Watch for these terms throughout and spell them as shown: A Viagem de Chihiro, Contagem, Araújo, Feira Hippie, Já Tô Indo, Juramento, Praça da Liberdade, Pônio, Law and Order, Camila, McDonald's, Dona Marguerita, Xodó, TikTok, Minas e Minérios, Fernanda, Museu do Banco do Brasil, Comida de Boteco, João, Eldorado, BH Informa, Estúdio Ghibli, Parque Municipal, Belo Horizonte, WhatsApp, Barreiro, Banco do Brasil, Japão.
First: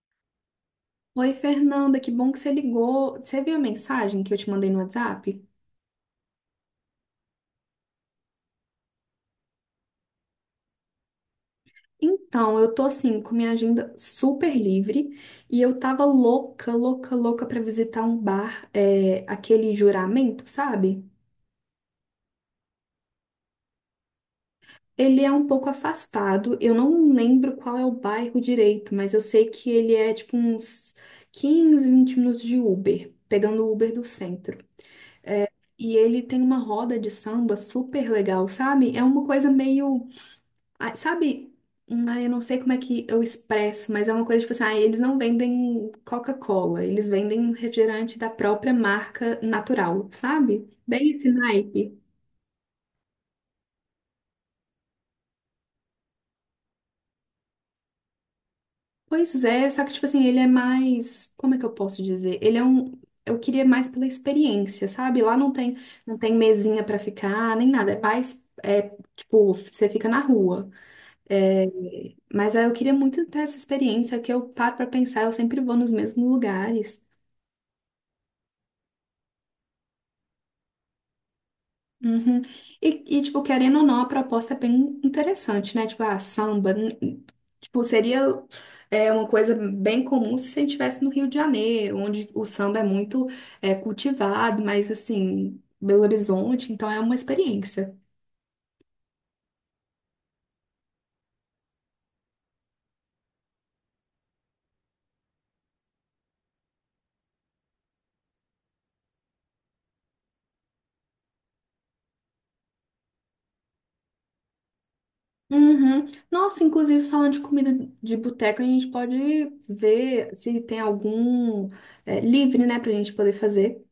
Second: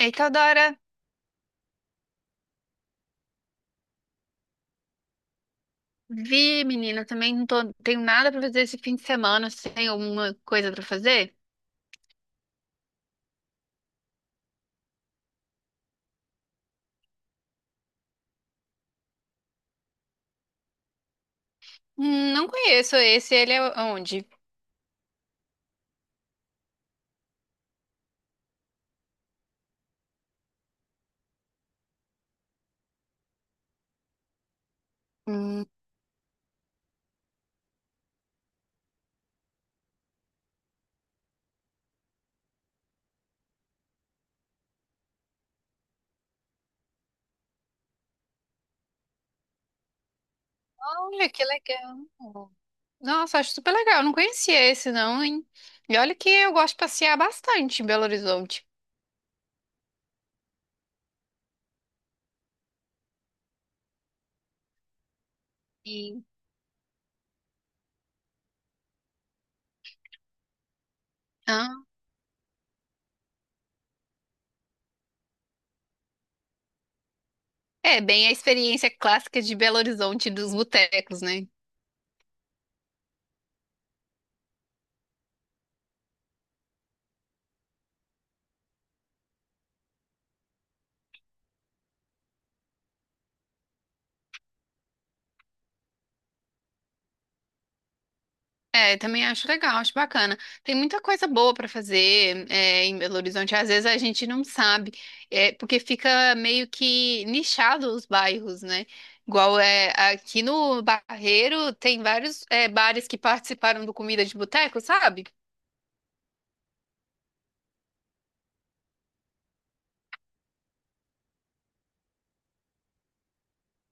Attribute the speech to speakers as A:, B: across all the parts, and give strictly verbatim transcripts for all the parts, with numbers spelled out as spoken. A: Eita, Dora,
B: Oi, Fernanda, que bom que você ligou. Você viu a mensagem que eu te mandei no WhatsApp?
A: vi, menina, também não tô, tenho nada pra fazer esse fim de semana. Você tem alguma coisa pra fazer?
B: Então, eu tô assim, com minha agenda super livre e eu tava louca, louca, louca pra visitar um bar, é, aquele Juramento, sabe?
A: Hum, Não conheço esse, ele é onde?
B: Ele é um pouco afastado, eu não lembro qual é o bairro direito, mas eu sei que ele é tipo uns quinze, vinte minutos de Uber, pegando o Uber do centro.
A: Hum.
B: E ele tem uma roda de samba super legal, sabe? É uma coisa meio, ah, sabe? Hum, Ah, eu não sei como é que eu expresso, mas é uma coisa tipo assim, ah, eles não vendem Coca-Cola, eles vendem refrigerante da própria marca natural, sabe? Bem
A: Olha,
B: esse
A: que
B: naipe.
A: legal. Nossa, acho super legal. Não conhecia esse, não, hein? E olha que eu gosto de passear bastante em Belo Horizonte.
B: Pois é, só que tipo assim, ele é mais, como é que eu posso dizer? Ele é um, eu queria mais pela experiência, sabe? Lá não tem, não
A: e-
B: tem mesinha pra ficar, nem nada, é mais, é, tipo, você fica na rua. É,
A: ah,
B: mas aí eu queria muito ter essa experiência que eu paro pra pensar, eu sempre vou nos mesmos lugares.
A: É bem a experiência clássica de Belo Horizonte dos botecos, né?
B: Uhum. E, e, tipo, querendo ou não, a proposta é bem interessante, né? Tipo, a samba, n- tipo, seria é, uma coisa bem comum se a gente estivesse no Rio de Janeiro, onde o samba é muito é, cultivado, mas, assim, Belo Horizonte, então é uma experiência.
A: É, também acho legal, acho bacana. Tem muita coisa boa para fazer, é, em Belo Horizonte. Às vezes a gente não sabe, é, porque fica meio que nichado os bairros, né? Igual é, aqui no Barreiro tem vários, é, bares que participaram do Comida de Boteco, sabe?
B: Uhum. Nossa, inclusive, falando de comida de boteca, a gente pode ver se tem algum é, livre, né, pra gente poder fazer.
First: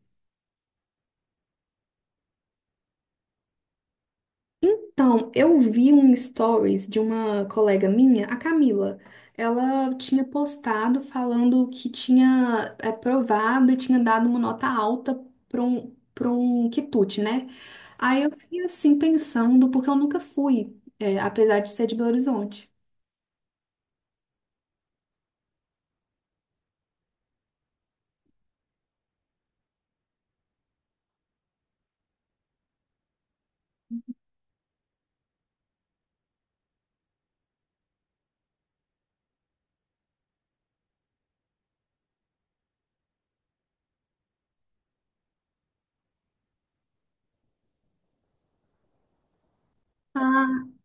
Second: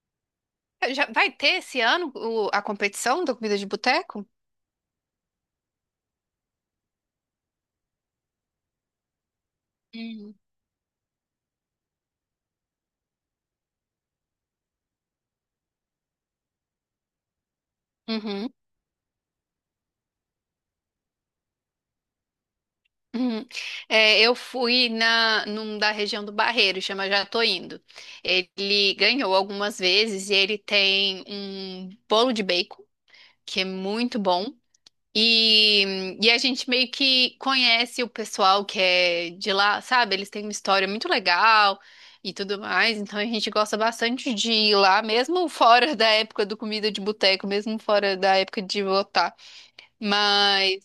A: Já vai ter esse ano o- a competição do Comida de Boteco?
B: Então, eu vi um stories de uma colega minha, a Camila. Ela tinha
A: Uhum.
B: postado falando que tinha é, provado e tinha dado uma nota alta para um, para um quitute, né? Aí eu
A: Uhum.
B: fiquei assim pensando, porque eu nunca fui, é, apesar de ser de Belo Horizonte.
A: Uhum. É, eu fui na, num da região do Barreiro, chama Já Tô Indo. Ele ganhou algumas vezes e ele tem um bolo de bacon, que é muito bom. E, e a gente meio que conhece o pessoal que é de lá, sabe? Eles têm uma história muito legal e tudo mais. Então a gente gosta bastante de ir lá, mesmo fora da época do comida de boteco, mesmo fora da época de votar.
B: Ah,
A: Mas.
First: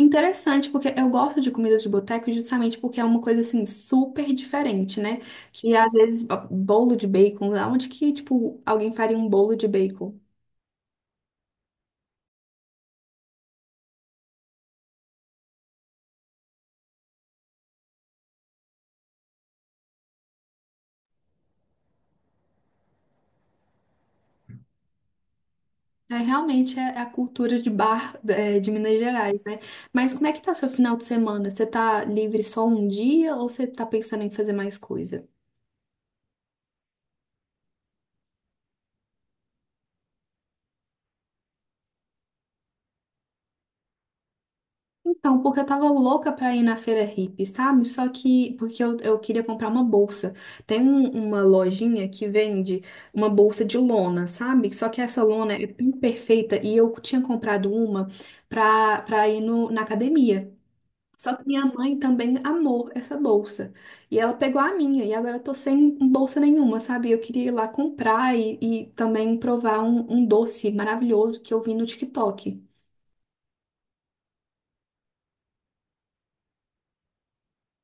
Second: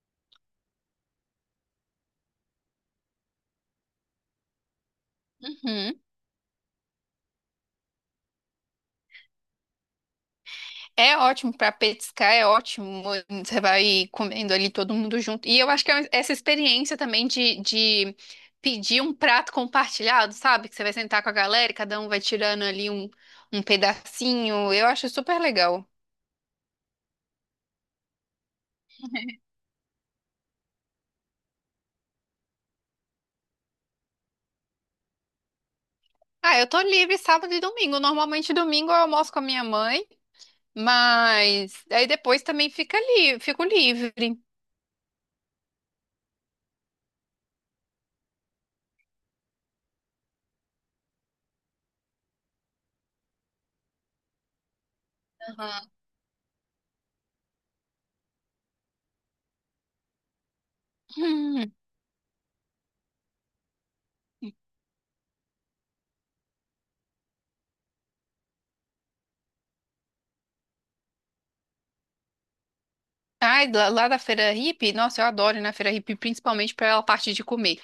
B: interessante, porque eu gosto de comida de boteco justamente porque é uma coisa assim super diferente, né? Que às
A: Uhum.
B: vezes ó, bolo de bacon, aonde que tipo alguém faria um bolo de bacon?
A: É ótimo para petiscar, é ótimo. Você vai comendo ali todo mundo junto. E eu acho que é essa experiência também de, de pedir um prato compartilhado, sabe? Que você vai sentar com a galera e cada um vai tirando ali um, um pedacinho. Eu acho super legal.
B: É, realmente é a cultura de bar, é, de Minas Gerais, né? Mas como é que tá seu final de semana? Você tá livre só um dia ou você tá pensando em fazer mais coisa?
A: Ah, eu tô livre sábado e domingo. Normalmente domingo eu almoço com a minha mãe, mas aí depois também fica ali, fico livre.
B: Então, porque eu tava louca pra ir na feira hippie, sabe? Só que porque eu, eu queria comprar uma bolsa. Tem um- uma lojinha que vende uma bolsa de lona, sabe? Só que essa lona é
A: Aham.
B: imperfeita e eu tinha comprado uma pra, pra ir no, na academia. Só que minha
A: Hum.
B: mãe também amou essa bolsa. E ela pegou a minha, e agora eu tô sem bolsa nenhuma, sabe? Eu queria ir lá comprar e, e também provar um, um doce maravilhoso que eu vi no TikTok.
A: Ai, lá, lá da Feira Hippie, nossa, eu adoro ir na Feira Hippie, principalmente pela parte de comer.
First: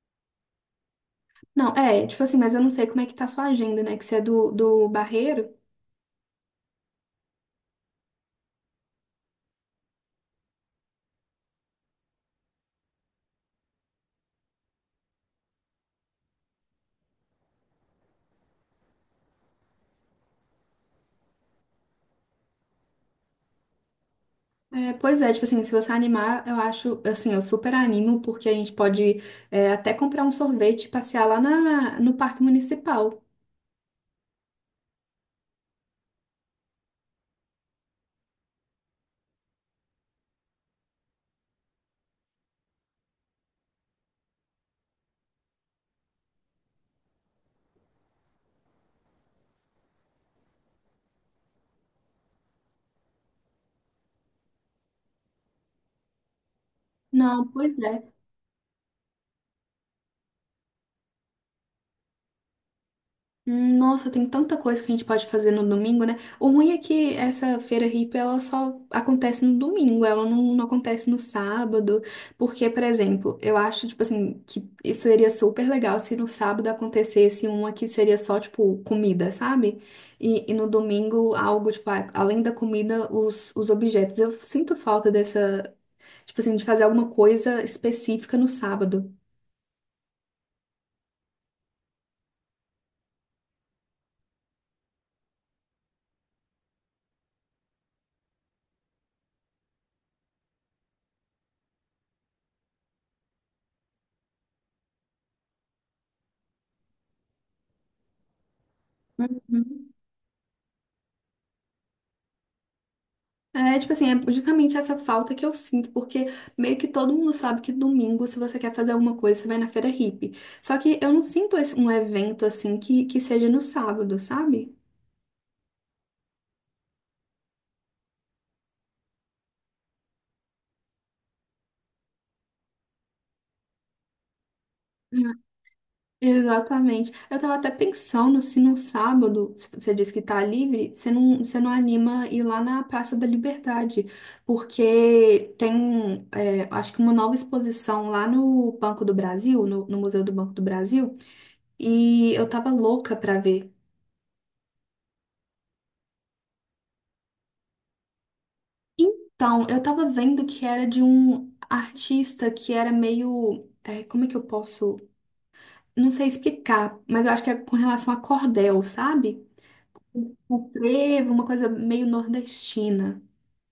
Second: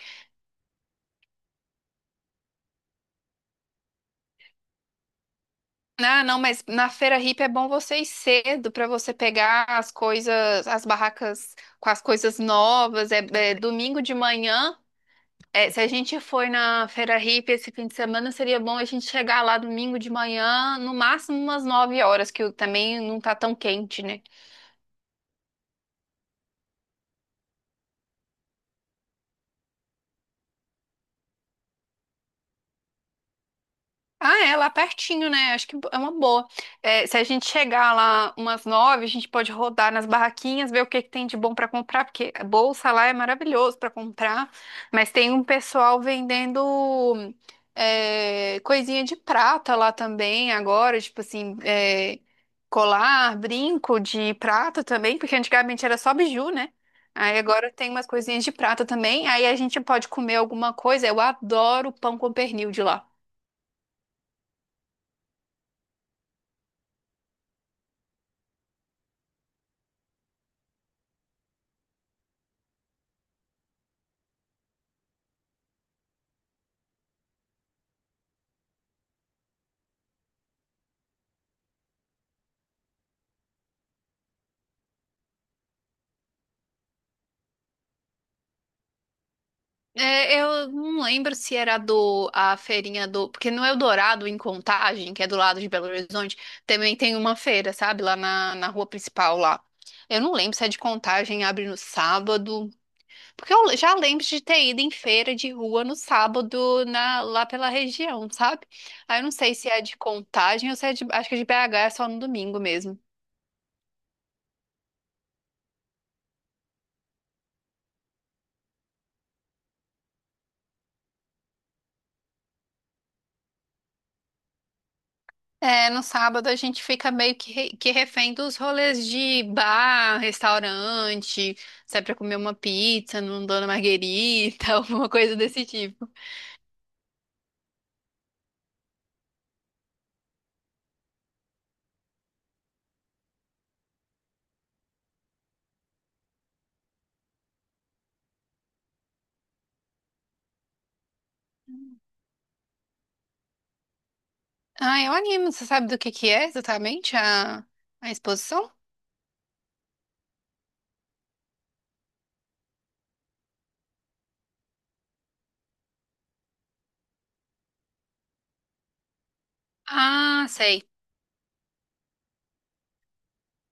B: Não, é, tipo assim, mas eu não sei como é que tá a sua agenda, né? Que você é do, do Barreiro.
A: Ah, não, mas na feira hippie é bom você ir cedo para você pegar as coisas, as barracas com as coisas novas. É, é domingo de manhã. É, se a gente for na feira hippie esse fim de semana, seria bom a gente chegar lá domingo de manhã, no máximo umas nove horas, que o- também não tá tão quente, né?
B: É, pois é, tipo assim, se você animar, eu acho, assim, eu super animo, porque a gente pode é, até comprar um sorvete e passear lá na, no Parque Municipal.
A: Ah, é, lá pertinho, né? Acho que é uma boa. É, se a gente chegar lá umas nove, a gente pode rodar nas barraquinhas, ver o que que tem de bom para comprar, porque a bolsa lá é maravilhoso para comprar, mas tem um pessoal vendendo é, coisinha de prata lá também agora, tipo assim, é, colar, brinco de prata também, porque antigamente era só biju, né? Aí
B: Não,
A: agora
B: pois
A: tem umas
B: é.
A: coisinhas de prata também, aí a gente pode comer alguma coisa. Eu adoro pão com pernil de lá.
B: Hum, Nossa, tem tanta coisa que a gente pode fazer no domingo, né? O ruim é que essa feira hippie, ela só acontece no domingo, ela não, não, acontece no sábado, porque, por exemplo, eu acho, tipo assim, que isso seria super legal se no sábado acontecesse uma que seria só, tipo, comida, sabe? E, e no domingo, algo, tipo, a- além da comida, os, os objetos. Eu sinto falta dessa, tipo assim, de fazer alguma coisa específica no sábado.
A: É, eu não lembro se era do a feirinha do, porque no Eldorado em Contagem, que é do lado de Belo Horizonte, também tem uma feira, sabe, lá na, na rua principal lá. Eu não lembro se é de Contagem, abre no sábado, porque eu já lembro de ter ido em feira de rua no sábado na, lá pela região, sabe? Aí eu não sei se é
B: Uhum.
A: de Contagem ou se é de, acho que é de B H, é só no domingo mesmo.
B: É, tipo assim, é justamente essa falta que eu sinto, porque meio que todo mundo sabe que domingo, se você quer fazer alguma coisa, você vai na feira hippie. Só que eu não sinto esse- um evento assim que, que seja no sábado, sabe?
A: É, no sábado a gente fica meio que, re- que refém dos rolês de bar, restaurante, sai pra comer uma pizza num Dona Marguerita, alguma
B: Hum.
A: coisa desse tipo.
B: Exatamente. Eu tava até pensando se no sábado, se você disse que tá livre, você não, você não anima ir lá na Praça da Liberdade, porque tem, é, acho que uma nova exposição lá no Banco do Brasil, no no Museu do Banco do Brasil. E eu tava louca pra ver.
A: Ah, eu animo. Você sabe do que que é exatamente a, a exposição?
B: Então, eu tava vendo que era de um artista que era meio, é, como é que eu posso. Não sei explicar, mas eu acho que é com relação a cordel, sabe?
A: Ah,
B: Um
A: sei.
B: frevo, uma coisa meio nordestina.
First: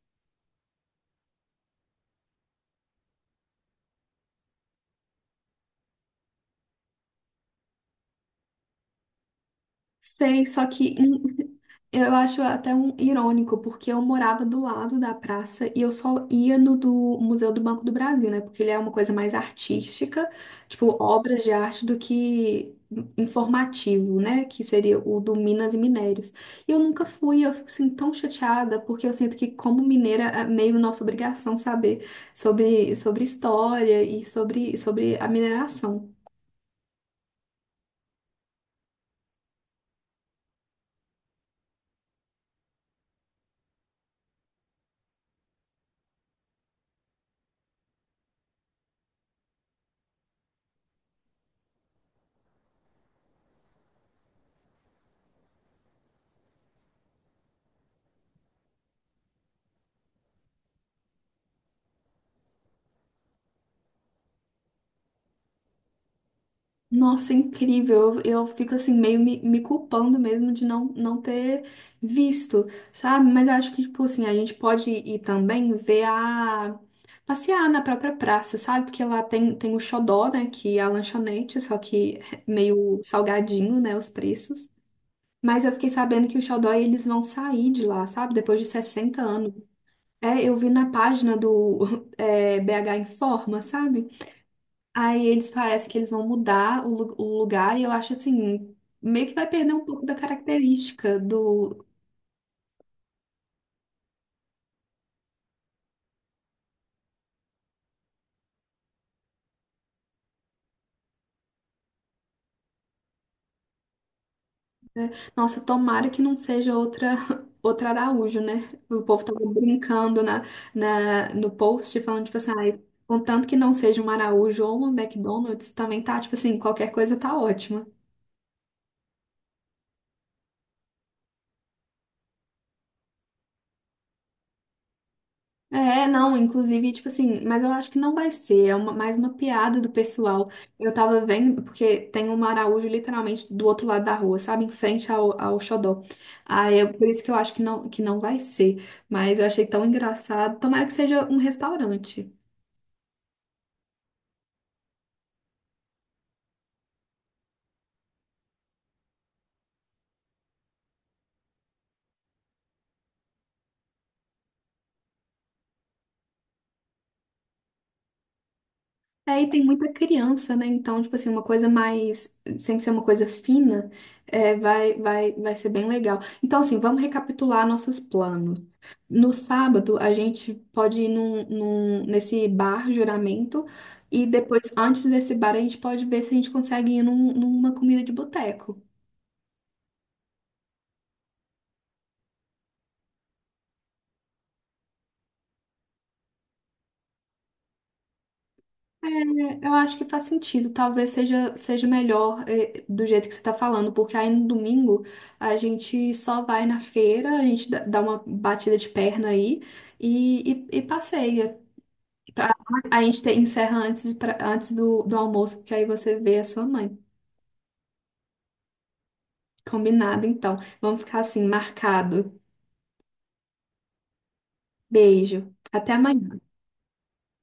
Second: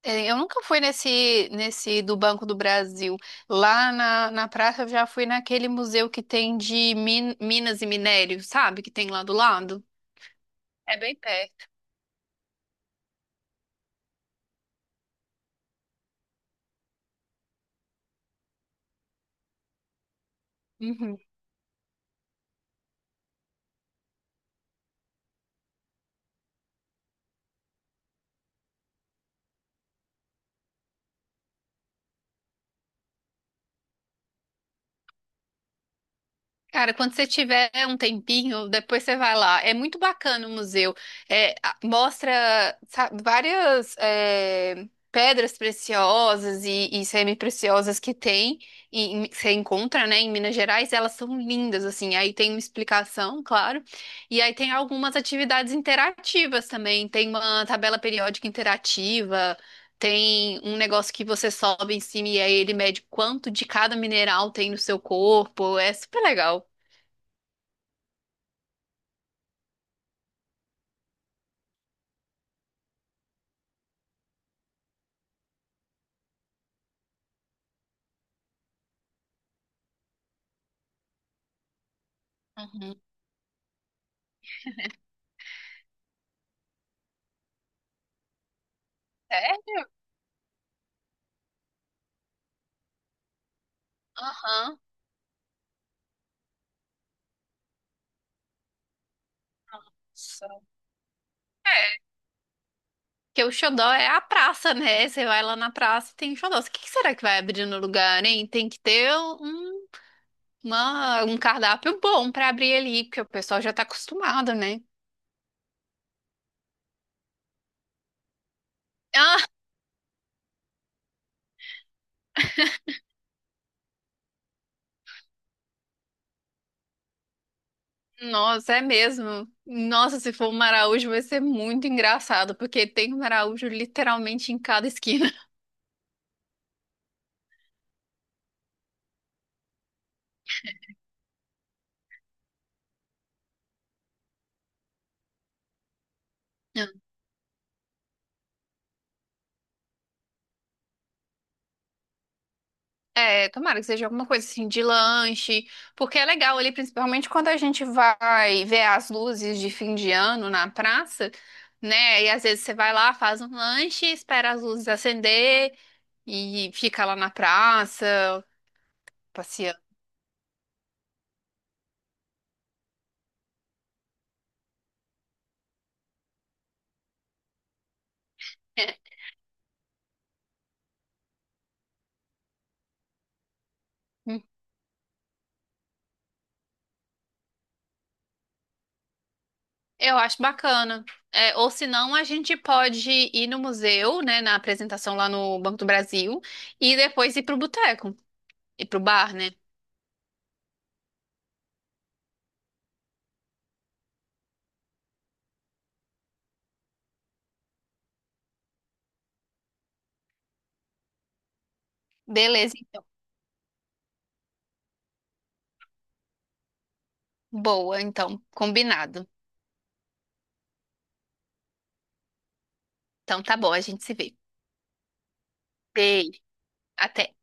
A: É, eu nunca fui nesse, nesse do Banco do Brasil. Lá na, na praça eu já fui naquele museu que tem de min- minas e minério, sabe? Que tem lá do lado.
B: Sei, só que
A: É bem perto.
B: eu acho até um irônico, porque eu morava do lado da praça e eu só ia no do Museu do Banco do Brasil, né? Porque ele é uma coisa mais artística, tipo
A: Uhum.
B: obras de arte do que informativo, né? Que seria o do Minas e Minérios. E eu nunca fui, eu fico assim tão chateada, porque eu sinto que como mineira é meio nossa obrigação saber sobre, sobre história e sobre, sobre a mineração.
A: Cara, quando você tiver um tempinho, depois você vai lá. É muito bacana o museu. É, a- mostra, sabe, várias é, pedras preciosas e, e semi-preciosas que tem, e, e que você encontra, né, em Minas Gerais. Elas são lindas, assim. Aí tem uma explicação, claro. E aí tem algumas atividades interativas também. Tem uma tabela periódica interativa. Tem um negócio que você sobe em cima e aí ele mede quanto de cada mineral tem no seu corpo. É super legal.
B: Nossa, incrível. Eu, eu fico assim, meio me, me culpando mesmo de não, não ter visto, sabe? Mas acho que, tipo assim, a gente pode ir também ver a. passear na própria praça, sabe? Porque lá tem, tem, o Xodó, né? Que é a lanchonete, só que é
A: Uhum.
B: meio salgadinho, né? Os preços. Mas eu fiquei sabendo que o Xodó eles vão sair de lá, sabe? Depois de sessenta anos.
A: Sério?
B: É, eu vi na página do é, B H Informa, sabe?
A: Aham.
B: Aí eles parecem que eles vão mudar o, lu- o lugar e eu acho assim, meio que vai perder um pouco da
A: Só.
B: característica do,
A: É. Porque o xodó é a praça, né? Você vai lá na praça e tem xodó. O que que será que vai abrir no lugar, hein? Tem que ter um, uma- um cardápio bom pra abrir ali, porque o pessoal já tá acostumado, né?
B: né? Nossa, tomara que não seja outra outra Araújo, né? O povo tava
A: Ah,
B: brincando na, na no post falando tipo assim, ai, contanto que não seja uma Araújo ou uma McDonald's, também tá tipo assim, qualquer coisa tá ótima.
A: nossa, é mesmo. Nossa, se for um maraújo vai ser muito engraçado, porque tem um maraújo literalmente em cada esquina.
B: É, não, inclusive, tipo assim, mas eu acho que não vai ser, é uma- mais uma piada do pessoal. Eu tava vendo, porque tem um Araújo literalmente do outro lado da rua, sabe? Em frente ao, ao Xodó. Aí, eu- por isso que eu acho que não, que não vai ser. Mas eu achei tão engraçado. Tomara que seja um restaurante.
A: É, tomara que seja alguma coisa assim de lanche, porque é legal ali, principalmente quando a gente vai ver as luzes de fim de ano na praça, né? E às vezes você vai lá, faz um lanche, espera as luzes acender e fica lá na praça,
B: É, e tem
A: passeando.
B: muita criança, né? Então, tipo assim, uma coisa mais, sem ser uma coisa fina, é, vai, vai, vai ser bem legal. Então, assim, vamos recapitular nossos planos.
A: É,
B: No sábado, a gente pode ir num, num- nesse bar Juramento, e
A: hum,
B: depois, antes desse bar, a gente pode ver se a gente consegue ir num- numa comida de boteco.
A: eu acho bacana. É, ou senão a gente pode ir no museu, né, na apresentação lá no Banco do Brasil, e depois ir pro boteco, ir pro bar, né?
B: É, eu acho que faz sentido. Talvez seja, seja melhor, eh, do jeito que você está falando, porque aí no domingo a gente só vai na feira, a gente dá dá uma batida de perna aí e, e, e passeia. Pra-
A: Beleza,
B: A
A: então.
B: gente te- encerra antes, de- pra- antes do, do almoço, porque aí você vê a sua mãe.
A: Boa, então, combinado.
B: Combinado, então. Vamos ficar assim, marcado.
A: Então tá bom, a gente se vê.
B: Beijo. Até amanhã.
A: Beijo, até.